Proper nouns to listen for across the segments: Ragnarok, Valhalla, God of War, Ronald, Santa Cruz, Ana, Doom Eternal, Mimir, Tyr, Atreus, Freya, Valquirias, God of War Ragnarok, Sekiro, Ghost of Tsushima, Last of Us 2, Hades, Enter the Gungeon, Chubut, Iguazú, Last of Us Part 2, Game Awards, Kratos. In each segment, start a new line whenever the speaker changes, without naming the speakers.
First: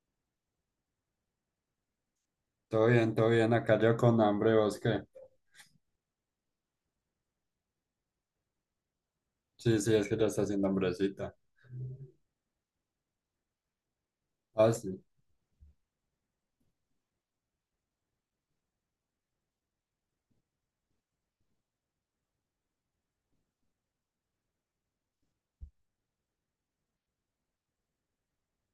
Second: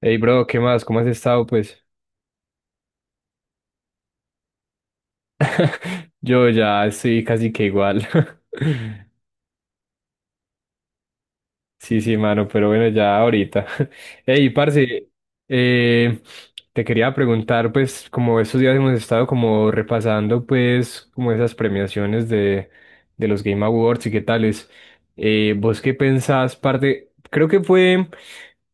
Hey bro, ¿qué más? ¿Cómo has estado? Pues
Todo bien, todo bien. Acá yo con hambre, ¿vos qué?
yo ya estoy casi que igual.
Sí, sí, es que ya está haciendo hambrecita.
Sí, sí, mano, pero bueno, ya ahorita. Hey,
Ah, sí.
parce, eh, te quería preguntar, pues, como estos días hemos estado como repasando, pues, como esas premiaciones de los Game Awards y qué tales. ¿Vos qué pensás, parte? Creo que fue,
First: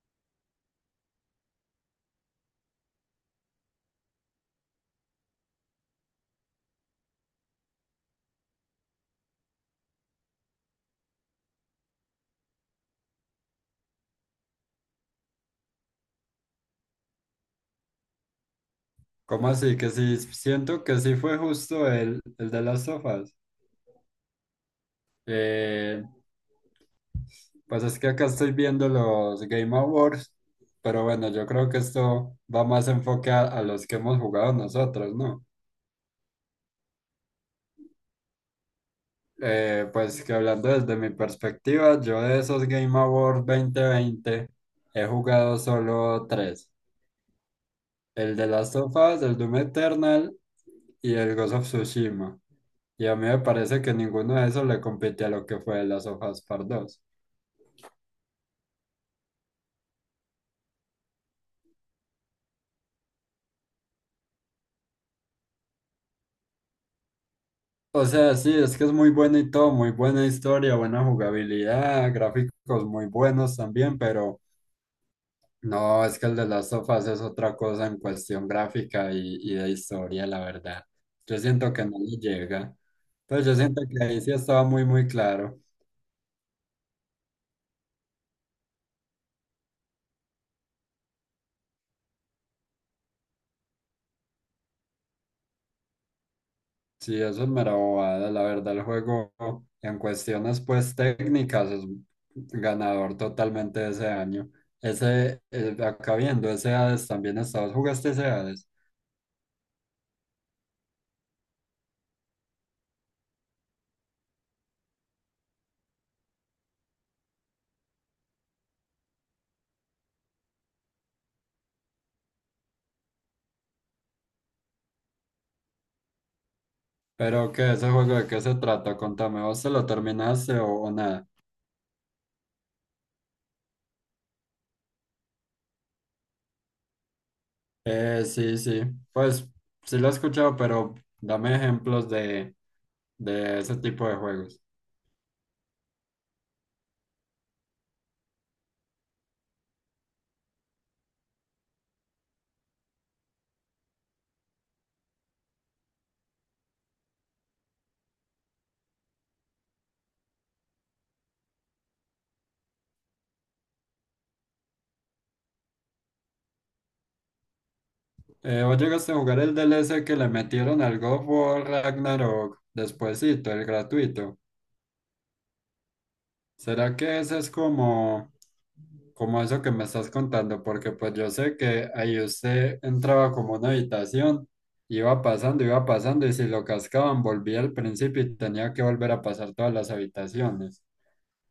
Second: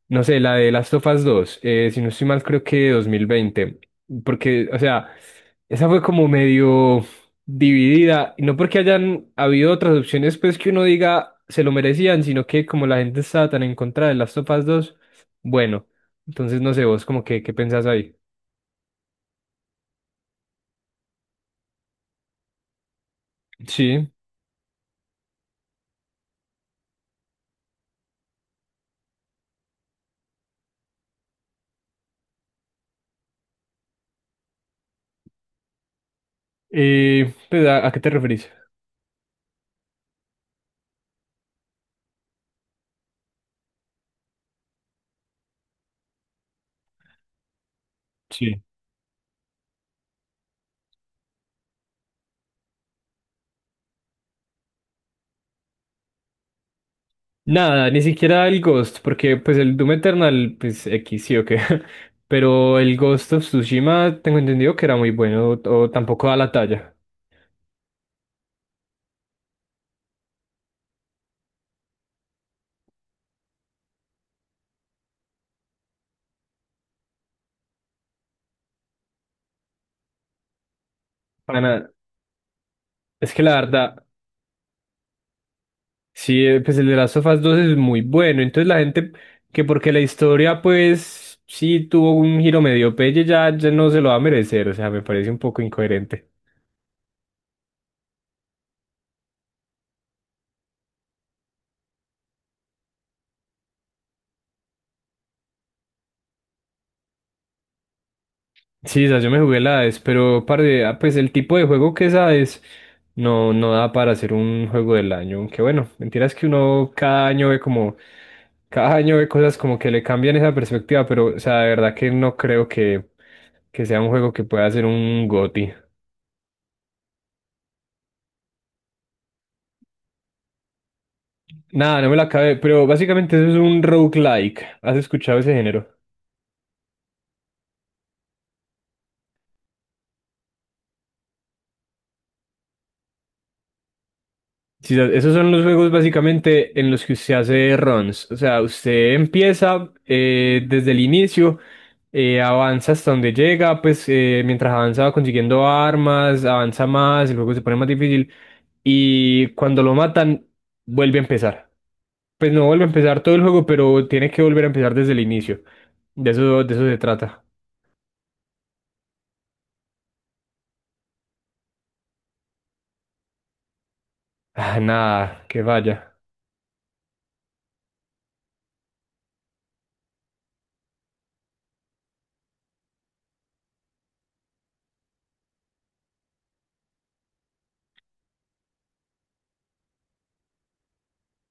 no sé, la de Last of Us 2, si no estoy mal, creo que 2020, porque, o sea, esa fue como medio dividida. Y no porque hayan habido otras opciones, pues que uno diga se lo merecían, sino que como la gente estaba tan en contra de las topas dos, bueno, entonces no sé vos, como que, ¿qué pensás ahí?
¿Cómo así? Que sí, siento que sí fue justo el de las sofas.
Sí.
Eh, pues es que acá estoy viendo los Game Awards, pero bueno, yo creo que esto va más enfoque a los que hemos jugado nosotros, ¿no?
Pues, ¿a qué te referís?
Pues que hablando desde mi perspectiva, yo de esos Game Awards 2020 he jugado solo tres. El de
Sí.
Last of Us, el Doom Eternal y el Ghost of Tsushima. Y a mí me parece que ninguno de esos le compite a lo que fue Last of Us Part 2.
Nada, ni siquiera el Ghost, porque pues el Doom Eternal, pues X sí o qué. Pero el Ghost of Tsushima tengo entendido que era muy bueno, o tampoco da la talla.
O sea, sí, es que es muy bueno y todo, muy buena historia, buena jugabilidad, gráficos muy buenos también, pero no, es que el de Last of Us es otra cosa en cuestión gráfica y de historia, la verdad. Yo
Para
siento que
nada.
no le llega.
Es que
Entonces
la
yo siento
verdad.
que ahí sí estaba muy, muy claro.
Sí, pues el de las sofás 2 es muy bueno. Entonces la gente que porque la historia pues sí tuvo un giro medio pelle ya, ya no se lo va a merecer. O sea, me parece un poco incoherente.
Sí, eso es mera bobada, la verdad, el juego en cuestiones pues técnicas es ganador totalmente de ese año. Ese, acá viendo, ese Hades también estabas, jugaste ese Hades,
Sí, esa yo me jugué la AES, pero parce, pues el tipo de juego que es AES no da para hacer un juego del año. Aunque bueno, mentira es que uno cada año ve cosas como que le cambian esa perspectiva, pero o sea, de verdad que no creo que sea un juego que pueda ser un GOTY.
pero ¿qué ese juego de qué se trata? Contame, ¿vos se lo terminaste o nada?
Nada, no me la acabé, pero básicamente eso es un roguelike. ¿Has escuchado ese género?
Sí, sí, pues sí lo he escuchado, pero dame ejemplos de ese tipo de juegos.
Sí, o sea, esos son los juegos básicamente en los que usted hace runs. O sea, usted empieza desde el inicio, avanza hasta donde llega, pues mientras avanza va consiguiendo armas, avanza más, el juego se pone más difícil y cuando lo matan vuelve a empezar. Pues no vuelve a empezar todo el juego, pero tiene que volver a empezar desde el inicio. De eso se trata.
¿Vos llegaste a jugar el DLC que le metieron al God of War Ragnarok despuésito, el gratuito?
Ah, nada, que vaya.
¿Será que eso es como, como eso que me estás contando? Porque pues yo sé que ahí usted entraba como una habitación, iba pasando, y si lo cascaban, volvía al principio y tenía que volver a pasar todas las habitaciones.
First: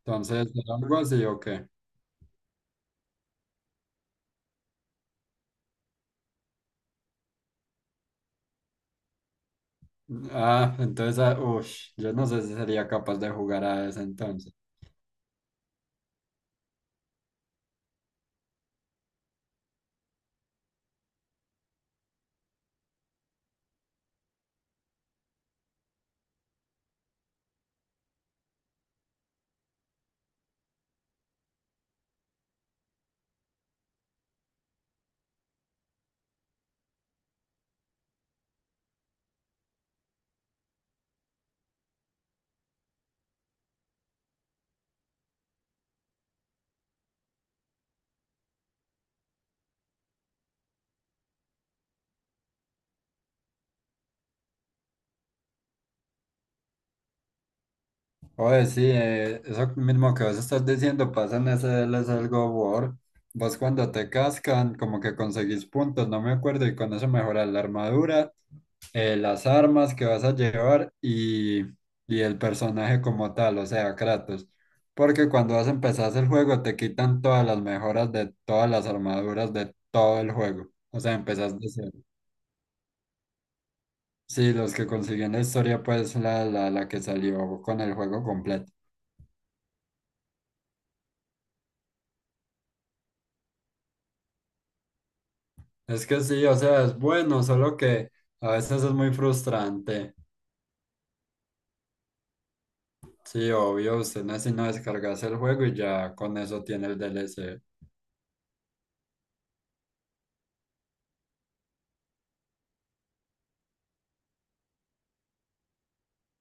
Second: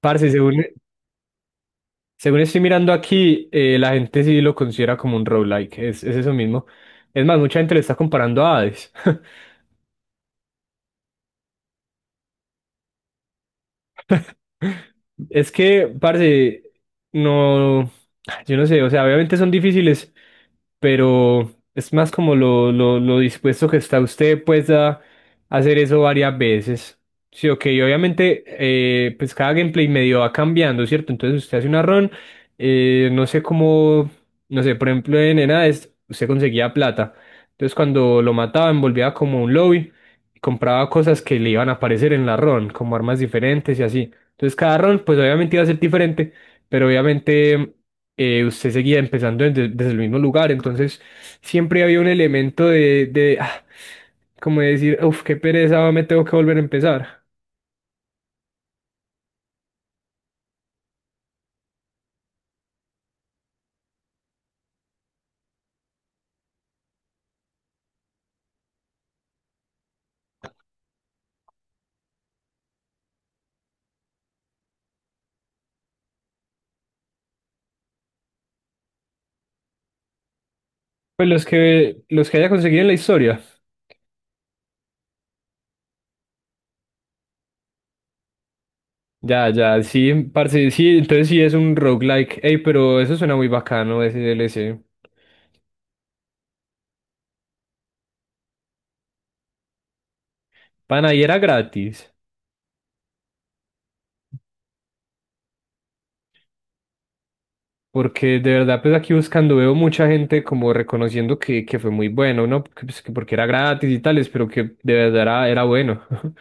Parce, según,
¿era algo así o qué?
Según estoy mirando aquí, la gente sí lo considera como un roguelike, es eso mismo. Es más, mucha gente le está comparando a Hades.
Ah, entonces, ah, ush, yo no sé si sería capaz de jugar a ese entonces.
Es que, parce, no, yo no sé, o sea, obviamente son difíciles, pero es más como lo dispuesto que está usted, pues, a hacer eso varias veces. Sí, ok, y obviamente, pues cada gameplay medio va cambiando, ¿cierto? Entonces usted hace una run, no sé cómo, no sé, por ejemplo, en enades usted conseguía plata. Entonces cuando lo mataban, volvía como a un lobby y compraba cosas que le iban a aparecer en la run, como armas diferentes y así. Entonces cada rol, pues obviamente iba a ser diferente, pero obviamente usted seguía empezando desde el mismo lugar, entonces siempre había un elemento de, como de decir, uff, qué pereza, me tengo que volver a empezar.
Oye, sí, eso mismo que vos estás diciendo pasa en SL, es algo war. Vos cuando te cascan, como que conseguís puntos, no me acuerdo, y con eso mejoras la armadura, las armas que vas a llevar y el personaje como tal, o sea, Kratos. Porque cuando vas a empezar el juego te quitan todas las mejoras de todas las armaduras de todo el juego. O sea,
Pues los
empezás de cero.
que, los que haya conseguido en la historia.
Sí, los que consiguen la historia, pues la que salió con el juego completo.
Ya, ya, sí, parce, sí, entonces sí es un roguelike. Ey, pero eso suena muy bacano, ese DLC.
Es que sí, o sea, es bueno, solo que a veces es muy frustrante.
Pana, y era gratis.
Sí, obvio, usted no es sino descargarse el juego y ya con eso tiene el DLC.
Porque de verdad, pues aquí buscando veo mucha gente como reconociendo que fue muy bueno, ¿no? Porque, pues, que porque era gratis y tales, pero que de verdad era bueno.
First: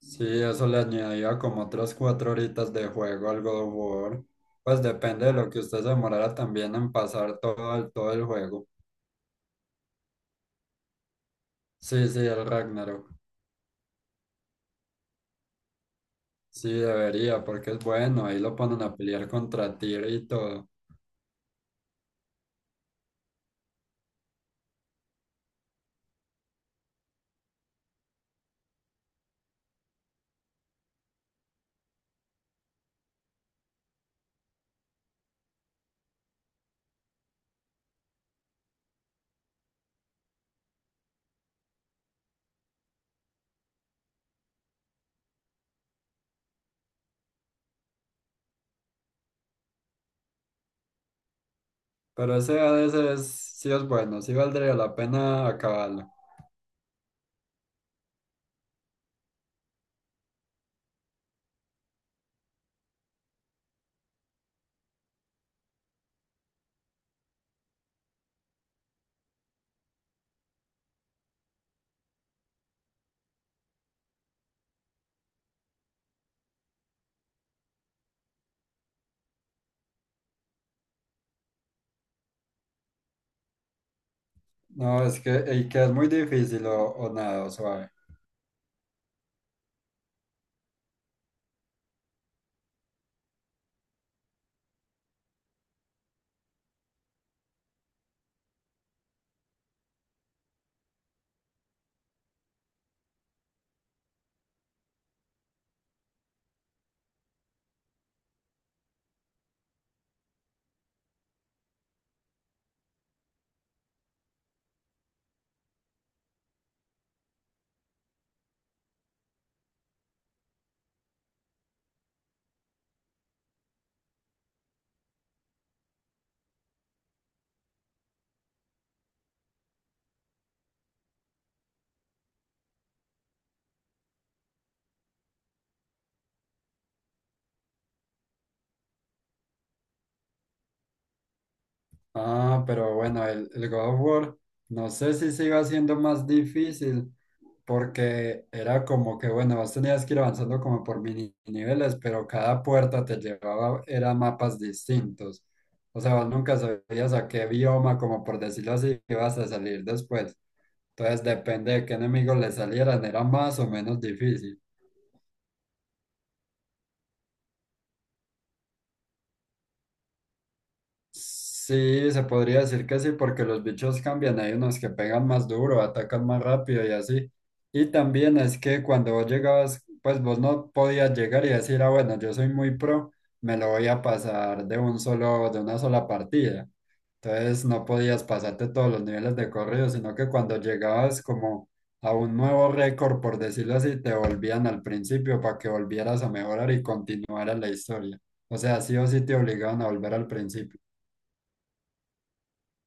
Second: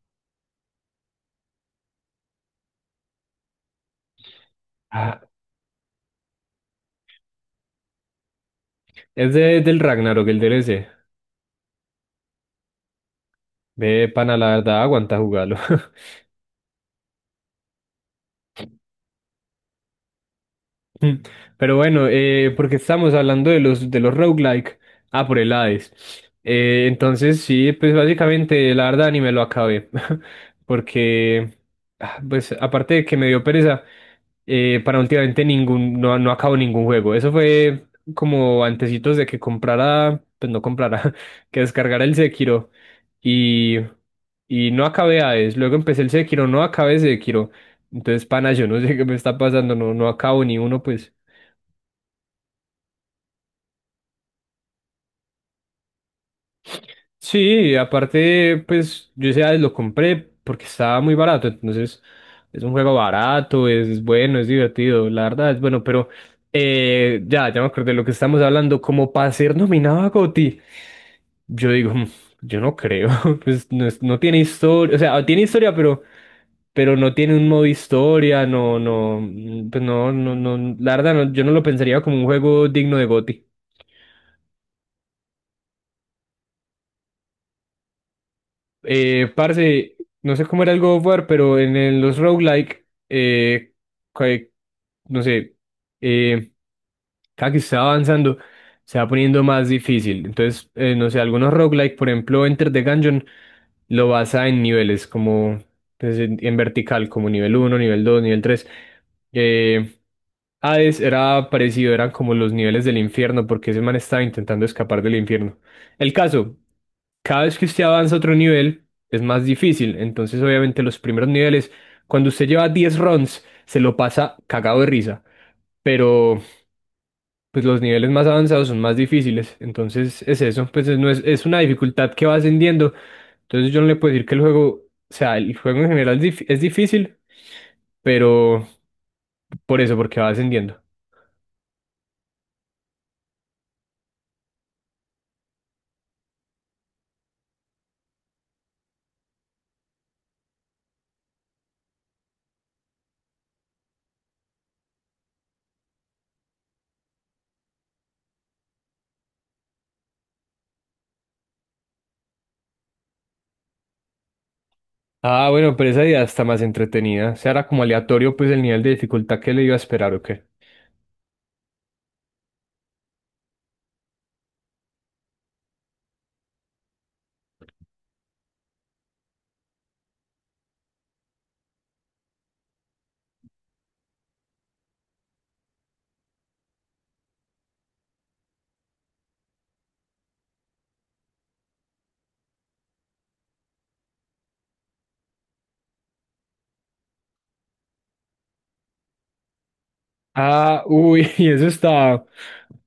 Sí, eso le añadía como otras 4 horitas de juego al God of War. Pues
Ah,
depende de lo que usted se demorara también en pasar todo el juego.
es del Ragnarok, el DLC.
Sí, sí, el Ragnarok.
Ve, pana, la verdad, aguanta jugarlo.
Sí, debería, porque es bueno, ahí lo ponen a pelear contra Tyr y todo.
Mm, Pero bueno, porque estamos hablando de los roguelike. Ah, por el Hades. Entonces, sí, pues básicamente, la verdad, ni me lo acabé. Porque, pues aparte de que me dio pereza. No, no acabo ningún juego. Eso fue como antecitos de que comprara, pues no comprara, que descargara el Sekiro y, y no acabé Hades. Luego empecé el Sekiro, no acabé Sekiro. Entonces, pana, yo no sé qué me está pasando, no, no acabo ni uno, pues.
Pero ese a veces sí es bueno, sí valdría la pena acabarlo.
Sí, aparte, pues yo ese Hades lo compré porque estaba muy barato, entonces es un juego barato, es bueno, es divertido, la verdad es bueno, pero ya, ya me acordé de lo que estamos hablando. Como para ser nominado a GOTY, yo digo, "Mm, yo no creo, pues no, no tiene historia, o sea, tiene historia, pero, no tiene un modo historia, no, no, mm, pues no, no, no, la verdad no, yo no lo pensaría como un juego digno de GOTY".
No, es que el que es muy difícil o nada, o suave.
Parce, no sé cómo era el God of War, pero los roguelike, que- no sé, eh, cada que se va avanzando se va poniendo más difícil. Entonces, no sé, algunos roguelike, por ejemplo, Enter the Gungeon, lo basa en niveles, como pues, en vertical, como nivel uno, nivel dos, nivel tres. Eh, Hades era parecido, eran como los niveles del infierno, porque ese man estaba intentando escapar del infierno. El caso, cada vez que usted avanza a otro nivel, es más difícil. Entonces, obviamente, los primeros niveles, cuando usted lleva 10 runs, se lo pasa cagado de risa. Pero pues los niveles más avanzados son más difíciles. Entonces es eso, pues es, no es, es una dificultad que va ascendiendo. Entonces yo no le puedo decir que el juego, o sea, el juego en general es es difícil, pero por eso, porque va ascendiendo.
Ah, pero bueno, el God of War, no sé si se iba haciendo más difícil, porque era como que, bueno, vos tenías que ir avanzando como por mini niveles, pero cada puerta te llevaba, era mapas distintos. O sea, vos nunca sabías a qué bioma, como por decirlo así, ibas a salir después. Entonces, depende de qué enemigos le salieran, era más o menos difícil.
Ah, bueno, pero esa idea está más entretenida. O sea, era como aleatorio, pues el nivel de dificultad que le iba a esperar, ¿o qué?
Sí, se podría decir que sí, porque los bichos cambian, hay unos que pegan más duro, atacan más rápido y así. Y también es que cuando vos llegabas, pues vos no podías llegar y decir, ah, bueno, yo soy muy pro, me lo voy a pasar de un solo, de una sola partida. Entonces no podías pasarte todos los niveles de corrido, sino que cuando llegabas como a un nuevo récord, por decirlo así, te volvían al principio para que volvieras a mejorar y continuara la historia. O sea, sí o sí te obligaban a volver al principio.
Ah, uy, y eso está,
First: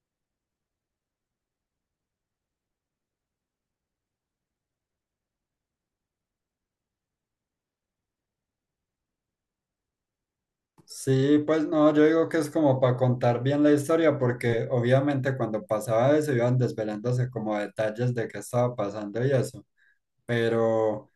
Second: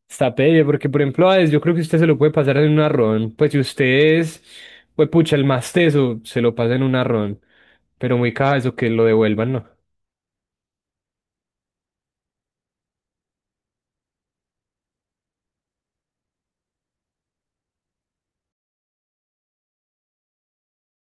está pelle, porque por ejemplo, a Hades, yo creo que usted se lo puede pasar en un arrón. Pues si usted es, pues pucha, el más teso, se lo pasa en un arrón. Pero muy caja eso que lo devuelvan, ¿no?
Sí, pues no, yo digo que es como para contar bien la historia, porque obviamente cuando pasaba eso iban desvelándose como detalles de qué estaba pasando y eso, pero,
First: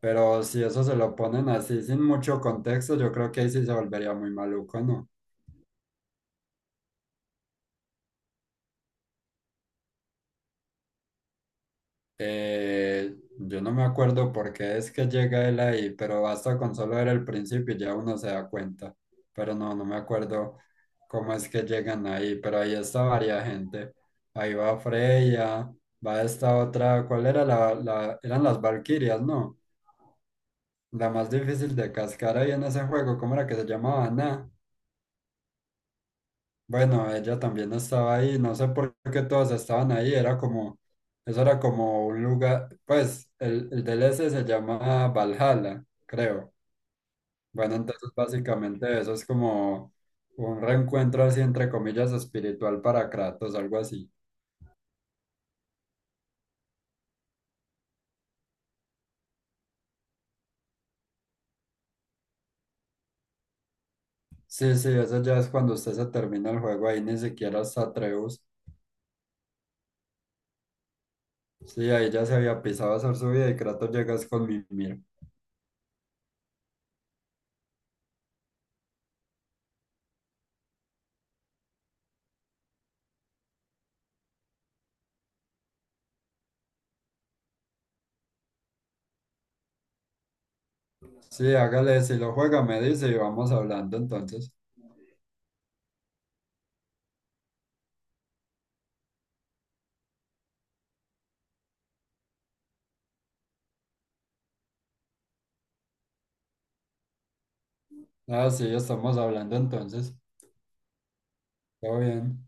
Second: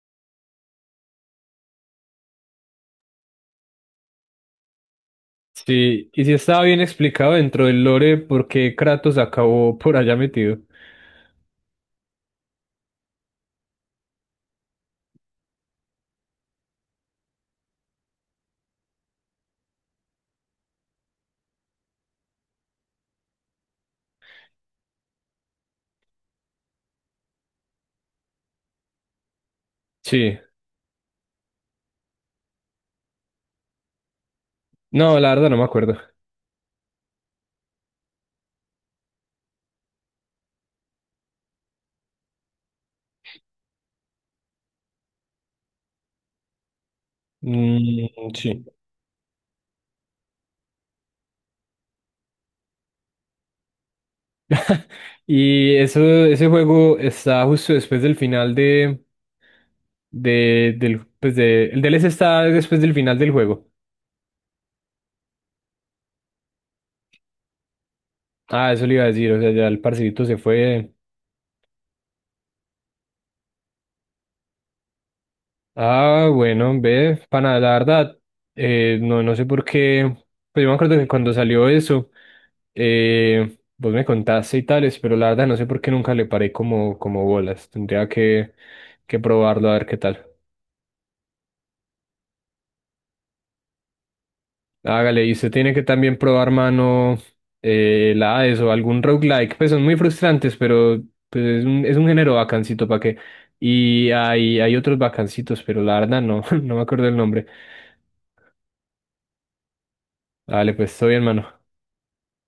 pero si eso se lo ponen así sin mucho contexto, yo creo que ahí sí se volvería muy maluco, ¿no?
Sí, y sí estaba bien explicado dentro del lore por qué Kratos acabó por allá metido.
Yo no me acuerdo por qué es que llega él ahí, pero basta con solo ver el principio y ya uno se da cuenta. Pero no, no me acuerdo cómo es que llegan ahí, pero ahí está varia gente. Ahí va Freya, va esta otra, ¿cuál era eran las Valquirias, ¿no?
Sí,
La más difícil de cascar ahí en ese juego, ¿cómo era que se llamaba? Ana.
no, la verdad no me acuerdo.
Bueno, ella también estaba ahí, no sé por qué todos estaban ahí, era como, eso era como un lugar, pues el DLC se llama Valhalla, creo. Bueno,
Mm,
entonces
sí.
básicamente eso es como un reencuentro así entre comillas espiritual para Kratos, algo así.
Y eso, ese juego está justo después del final de, el DLC está después del final del juego.
Sí, sí, eso ya es cuando usted se termina el juego, ahí ni siquiera está Atreus.
Ah, eso le iba a decir, o sea, ya el parcerito se fue.
Sí, ahí ya se había pisado a hacer su vida y Kratos llegas con Mimir.
Ah, bueno, ve, pana, la verdad, no, no sé por qué, pues yo me acuerdo que cuando salió eso, vos me contaste y tales, pero la verdad no sé por qué nunca le paré como bolas. Tendría que probarlo a ver qué tal.
Sí, hágale, si lo juega me dice y vamos hablando entonces.
Hágale, y usted tiene que también probar mano la Hades o algún roguelike. Pues son muy frustrantes, pero pues es un género bacancito para que. Y hay otros bacancitos, pero la verdad no, no me acuerdo el nombre.
Ah, sí, estamos hablando entonces.
Dale, pues estoy bien, mano.
Todo bien.